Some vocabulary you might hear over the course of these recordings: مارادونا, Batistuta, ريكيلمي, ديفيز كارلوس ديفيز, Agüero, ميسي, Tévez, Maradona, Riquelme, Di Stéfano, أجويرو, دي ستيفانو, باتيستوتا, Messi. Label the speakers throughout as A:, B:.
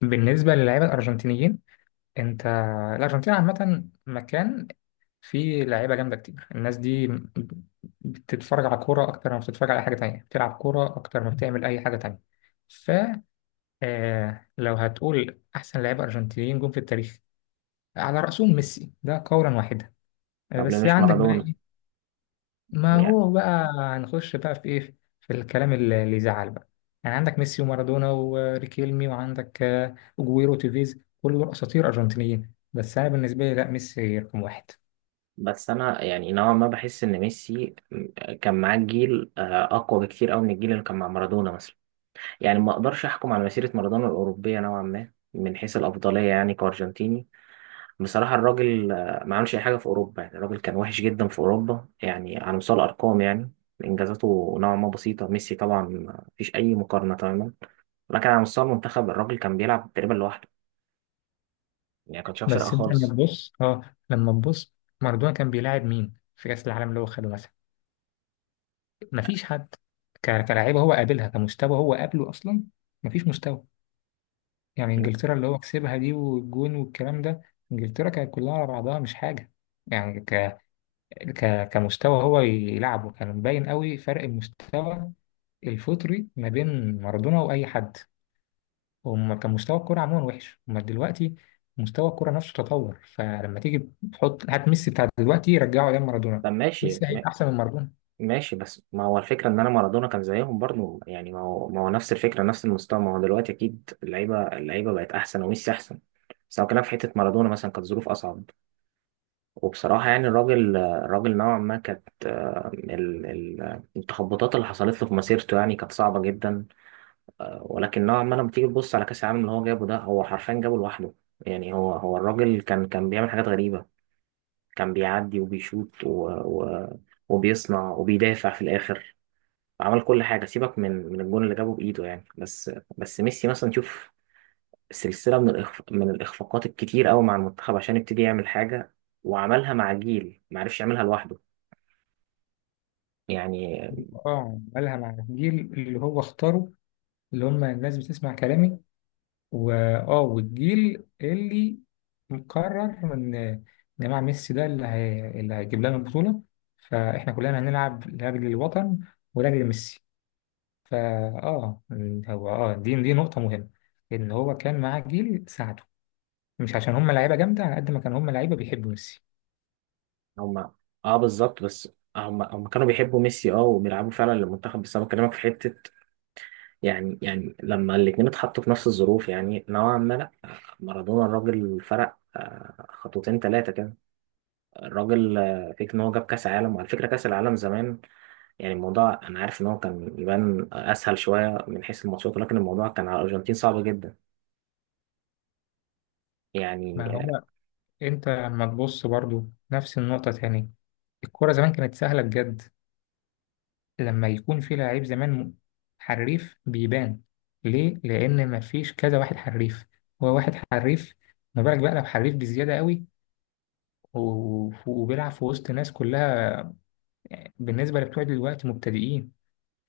A: بالنسبة للاعيبة الأرجنتينيين، أنت الأرجنتين عامة مكان فيه لعيبة جامدة كتير. الناس دي بتتفرج على كورة أكتر ما بتتفرج على حاجة تانية، بتلعب كورة أكتر ما بتعمل أي حاجة تانية. ف آه، لو هتقول أحسن لعيبة أرجنتينيين جم في التاريخ، على رأسهم ميسي ده قولا واحدا.
B: طب ليه
A: بس
B: مش
A: عندك بقى
B: مارادونا؟
A: إيه؟ ما
B: يعني،
A: هو بقى هنخش بقى في ايه في الكلام اللي يزعل بقى. يعني عندك ميسي ومارادونا وريكيلمي، وعندك اجويرو وتيفيز، كل دول اساطير ارجنتينيين. بس انا بالنسبه لي لا، ميسي رقم واحد.
B: بس انا يعني نوعا ما بحس ان ميسي كان معاه جيل اقوى بكتير قوي من الجيل اللي كان مع مارادونا مثلا. يعني ما اقدرش احكم على مسيره مارادونا الاوروبيه نوعا ما من حيث الافضليه، يعني كارجنتيني بصراحه الراجل ما عملش اي حاجه في اوروبا. يعني الراجل كان وحش جدا في اوروبا، يعني على مستوى الارقام، يعني انجازاته نوعا ما بسيطه. ميسي طبعا مفيش اي مقارنه تماما، لكن على مستوى المنتخب الراجل كان بيلعب تقريبا لوحده، يعني كان شايل فرقه
A: بس انت لما
B: خالص.
A: تبص، اه لما تبص مارادونا كان بيلاعب مين في كاس العالم اللي هو خده مثلا؟ مفيش حد. كلاعيبه هو قابلها، كمستوى هو قابله اصلا مفيش مستوى. يعني انجلترا اللي هو كسبها دي والجون والكلام ده، انجلترا كانت كلها على بعضها مش حاجه. يعني كمستوى هو يلعبه كان مبين قوي فرق المستوى الفطري ما بين مارادونا واي حد. هم كان مستوى الكوره عموما وحش. هم دلوقتي مستوى الكوره نفسه تطور، فلما تيجي تحط هات ميسي بتاع دلوقتي رجعه ايام مارادونا،
B: طب ماشي.
A: ميسي هيبقى احسن من مارادونا.
B: ماشي، بس ما هو الفكرة إن أنا مارادونا كان زيهم برضه. يعني ما هو نفس الفكرة نفس المستوى. ما هو دلوقتي أكيد اللعيبة اللعيبة بقت أحسن وميسي أحسن، بس هو كلام في حتة. مارادونا مثلا كانت ظروف أصعب، وبصراحة يعني الراجل نوعا ما كانت التخبطات اللي حصلت له في مسيرته يعني كانت صعبة جدا. ولكن نوعا ما لما تيجي تبص على كأس العالم اللي هو جابه، ده هو حرفيا جابه لوحده. يعني هو الراجل كان بيعمل حاجات غريبة. كان بيعدي وبيشوط وبيصنع وبيدافع في الآخر. عمل كل حاجه، سيبك من الجون اللي جابه بايده يعني. بس ميسي مثلا شوف، سلسله من الاخفاقات الكتير قوي مع المنتخب عشان يبتدي يعمل حاجه، وعملها مع جيل ما عرفش يعملها لوحده يعني.
A: اه، عملها مع الجيل اللي هو اختاره، اللي هم الناس بتسمع كلامي، واه والجيل اللي مقرر إن جماعة ميسي ده اللي هيجيب لنا البطولة، فاحنا كلنا هنلعب لاجل الوطن ولاجل ميسي. فا اه هو دي نقطة مهمة، ان هو كان معاه جيل ساعده، مش عشان هم لعيبة جامدة، على قد ما كان هم لعيبة بيحبوا ميسي.
B: هم، اه، بالظبط. بس هم كانوا بيحبوا ميسي اه وبيلعبوا فعلا للمنتخب، بس انا بكلمك في حته. يعني لما الاثنين اتحطوا في نفس الظروف يعني نوعا ما لا. مارادونا الراجل فرق خطوتين ثلاثه كده. الراجل فكره ان هو جاب كاس عالم، وعلى فكره كاس العالم زمان يعني الموضوع، انا عارف ان هو كان يبان اسهل شويه من حيث الماتشات، ولكن الموضوع كان على الارجنتين صعب جدا يعني.
A: ما هو انت لما تبص برضو نفس النقطة تاني، الكرة زمان كانت سهلة بجد. لما يكون في لعيب زمان حريف بيبان، ليه؟ لأن مفيش كذا واحد حريف، هو واحد حريف. ما بالك بقى لو حريف بزيادة قوي وبيلعب في وسط ناس كلها بالنسبة لبتوع دلوقتي مبتدئين؟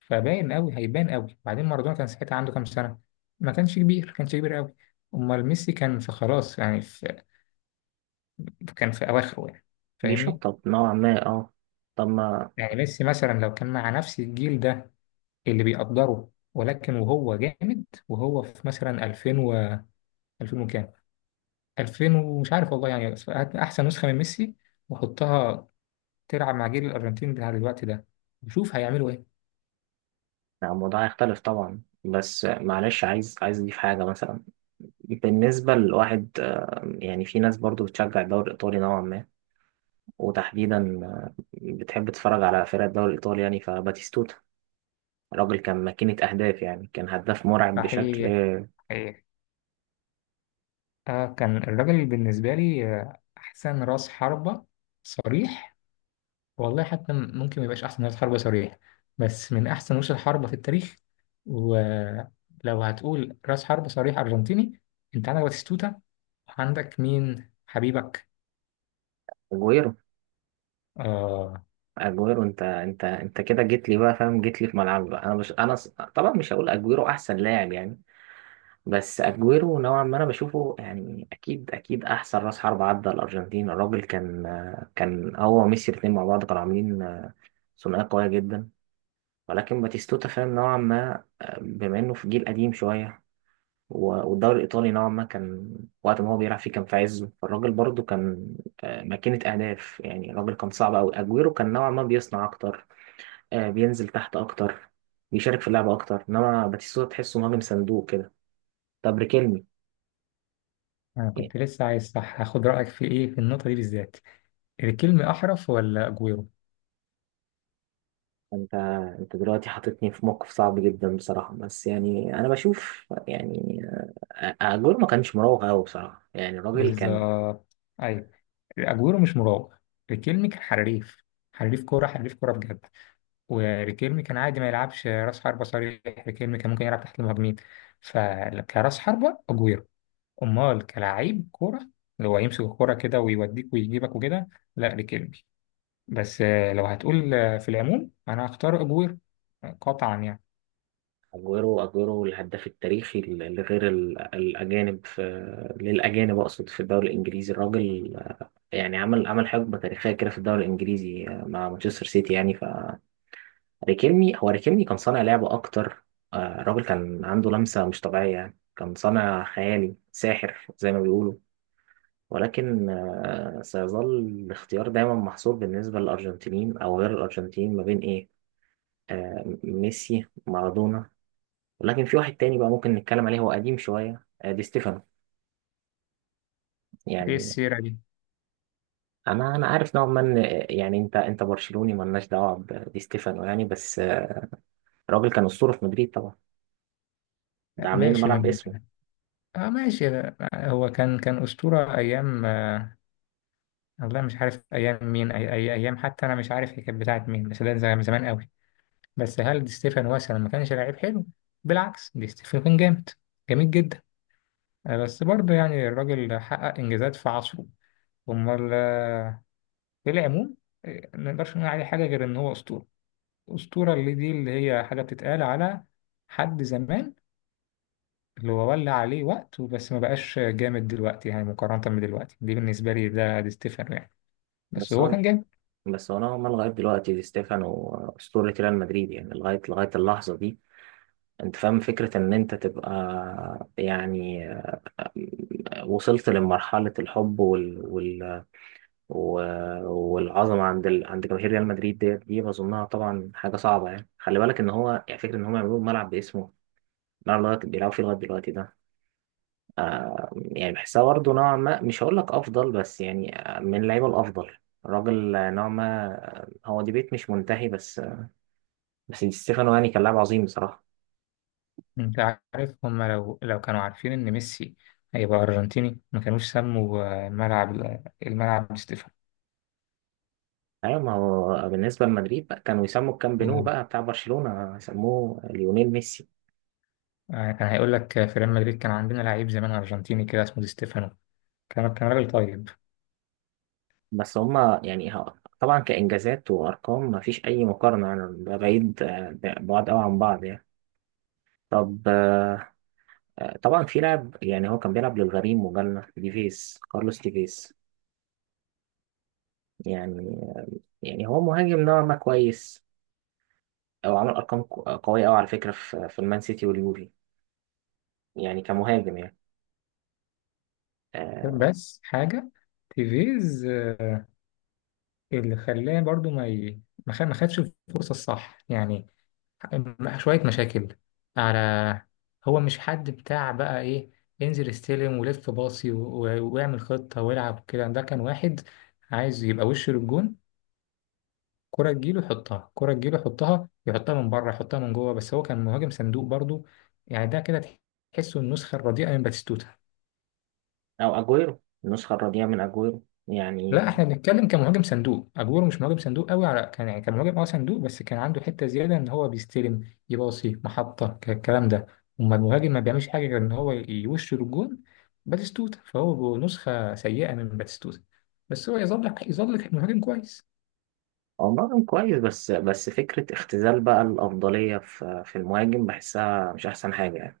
A: فباين قوي، هيبان قوي. بعدين مارادونا كان ساعتها عنده كام سنة؟ ما كانش كبير، كانش كبير قوي. أمال ميسي كان في خلاص، يعني في، كان في أواخره يعني، فاهمني؟
B: بيشطط نوعا ما اه. طب ما
A: يعني ميسي مثلا لو كان مع نفس الجيل ده اللي بيقدره، ولكن وهو جامد وهو في مثلا 2000 و، 2000 وكام، 2000 ومش عارف والله يعني، بس هات احسن نسخه من ميسي وحطها تلعب مع جيل الارجنتين بتاع دلوقتي ده، وشوف هيعملوا ايه.
B: يعني الموضوع هيختلف طبعا، بس معلش عايز اضيف حاجه مثلا. بالنسبه لواحد يعني في ناس برضو بتشجع الدوري الايطالي نوعا ما، وتحديدا بتحب تتفرج على فرق الدوري الايطالي. يعني فباتيستوتا الراجل كان ماكينه اهداف، يعني كان هداف مرعب بشكل
A: صحيح، صحيح. آه، كان الراجل بالنسبه لي احسن راس حربه صريح. والله حتى ممكن ما يبقاش احسن رأس حربة صريح، بس من احسن رؤوس الحربة في التاريخ. ولو هتقول رأس حربة صريح ارجنتيني، انت عندك باتيستوتا، وعندك مين حبيبك؟
B: اجويرو
A: اه.
B: اجويرو انت كده جيت لي بقى فاهم، جيت لي في ملعبي بقى. انا مش انا ص- طبعا مش هقول اجويرو احسن لاعب يعني، بس اجويرو نوعا ما انا بشوفه يعني اكيد احسن راس حرب عدى الارجنتين. الراجل كان هو وميسي الاثنين مع بعض كانوا عاملين ثنائيه قويه جدا. ولكن باتيستوتا فاهم نوعا ما، بما انه في جيل قديم شويه والدوري الايطالي نوعا ما كان وقت ما هو بيلعب فيه كان في عزه، فالراجل برضه كان ماكينه اهداف، يعني الراجل كان صعب قوي. اجويرو كان نوعا ما بيصنع اكتر، بينزل تحت اكتر، بيشارك في اللعبه اكتر، انما باتيستوتا تحسه مهاجم صندوق كده. طب ريكيلمي.
A: انا
B: يعني
A: كنت لسه عايز، صح، هاخد رأيك في ايه، في النقطة دي بالذات. الكلمة احرف ولا اجويرو؟
B: انت دلوقتي حاططني في موقف صعب جدا بصراحه، بس يعني انا بشوف يعني اجويرو ما كانش مراوغ قوي بصراحه، يعني الراجل كان.
A: بالظبط، ايوه، اجويرو مش مراوغ، الكلمة كان حريف. حريف كورة، حريف كورة بجد. وريكيرمي كان عادي ما يلعبش راس حربة صريح، ريكيرمي كان ممكن يلعب تحت المهاجمين. فكراس حربة أجويرو. أمال كلاعب كورة اللي هو يمسك الكورة كده ويوديك ويجيبك وكده، لا ريكيرمي. بس لو هتقول في العموم أنا هختار أجويرو قطعا يعني.
B: اجويرو الهداف التاريخي لغير الاجانب، في للاجانب اقصد في الدوري الانجليزي. الراجل يعني عمل حقبه تاريخيه كده في الدوري الانجليزي مع مانشستر سيتي يعني. ريكيلمي هو ريكيلمي كان صانع لعبة أكتر. الراجل كان عنده لمسة مش طبيعية، يعني كان صانع خيالي ساحر زي ما بيقولوا. ولكن سيظل الاختيار دايما محصور بالنسبة للأرجنتينيين أو غير الأرجنتينيين ما بين إيه، ميسي مارادونا. ولكن في واحد تاني بقى ممكن نتكلم عليه، هو قديم شوية دي ستيفانو.
A: إيه
B: يعني
A: السيرة دي؟
B: أنا عارف نوعا ما إن يعني أنت برشلوني مالناش دعوة بدي ستيفانو يعني، بس الراجل كان أسطورة في مدريد طبعا، ده
A: آه،
B: عاملين
A: ماشي
B: الملعب
A: من
B: باسمه.
A: اه ماشي، هو كان، كان أسطورة أيام، والله مش عارف أيام مين، أي أيام حتى أنا مش عارف هي كانت بتاعت مين، بس ده من زمان قوي. بس هل دي ستيفانو مثلا ما كانش لعيب حلو؟ بالعكس، دي ستيفانو كان جامد، جميل جدا. بس برضه يعني الراجل حقق انجازات في عصره. امال في العموم ما نقدرش نقول عليه حاجه غير ان هو اسطوره. اسطوره اللي دي اللي هي حاجه بتتقال على حد زمان، اللي هو ولى عليه وقت وبس، ما بقاش جامد دلوقتي يعني مقارنه بدلوقتي، دي بالنسبه لي ده دي ستيفانو يعني، بس
B: بس
A: هو
B: هو
A: كان جامد.
B: بس هو نوعا ما لغاية دلوقتي دي ستيفانو أسطورة ريال مدريد، يعني لغاية اللحظة دي. أنت فاهم فكرة إن أنت تبقى يعني وصلت لمرحلة الحب و- والعظمة عند عند جماهير ريال مدريد ديت دي، بظنها طبعا حاجة صعبة، يعني خلي بالك إن هو يعني فكرة إن هم يعملوا ملعب باسمه، الملعب اللي هو بيلعبوا فيه لغاية دلوقتي ده. يعني بحسها برضه نوعا ما، مش هقول لك أفضل بس يعني من اللعيبة الأفضل. الراجل نوعا ما هو ديبيت مش منتهي، بس دي ستيفانو يعني كان لاعب عظيم بصراحة.
A: انت عارف هما لو كانوا عارفين ان ميسي هيبقى ارجنتيني ما كانوش سموا الملعب، الملعب دي ستيفانو.
B: أيوة، ما هو بالنسبة لمدريد بقى كانوا يسموا الكامب نو
A: آه،
B: بقى بتاع برشلونة يسموه ليونيل ميسي.
A: كان هيقول لك في ريال مدريد كان عندنا لعيب زمان ارجنتيني كده اسمه دي ستيفانو، كان راجل طيب.
B: بس هما يعني طبعا كإنجازات وأرقام ما فيش أي مقارنة يعني، ده بعيد ده بعاد أوي عن بعض يعني. طب طبعا في لاعب يعني هو كان بيلعب للغريم وجالنا ديفيز، كارلوس ديفيز يعني يعني هو مهاجم نوعا ما كويس، أو عمل أرقام قوية أوي على فكرة في المان سيتي واليوفي، يعني كمهاجم يعني آه،
A: بس حاجه، تيفيز اللي خلاه برضو ما ي... ما خد- ما خدش الفرصه الصح يعني، شوية مشاكل على، هو مش حد بتاع بقى إيه، انزل استلم ولف باصي واعمل خطة والعب كده. ده كان واحد عايز يبقى وش للجون، كرة تجيله يحطها، كرة تجيله يحطها، يحطها من بره يحطها من جوه، بس هو كان مهاجم صندوق برضو. يعني ده كده تحسه النسخة الرديئة من باتيستوتا.
B: او اجويرو النسخه الرديئه من اجويرو يعني.
A: لا، احنا بنتكلم كمهاجم صندوق. اجويرو مش مهاجم صندوق قوي على كان، يعني كان مهاجم اه صندوق، بس كان عنده حته زياده ان هو بيستلم يباصي محطه الكلام ده. اما المهاجم ما بيعملش حاجه غير ان هو يوش الجون، باتيستوتا. فهو نسخه سيئه من باتيستوتا، بس هو يظل، يظل مهاجم كويس.
B: هو مهاجم كويس، بس فكره اختزال بقى الافضليه في المهاجم بحسها مش احسن حاجه يعني.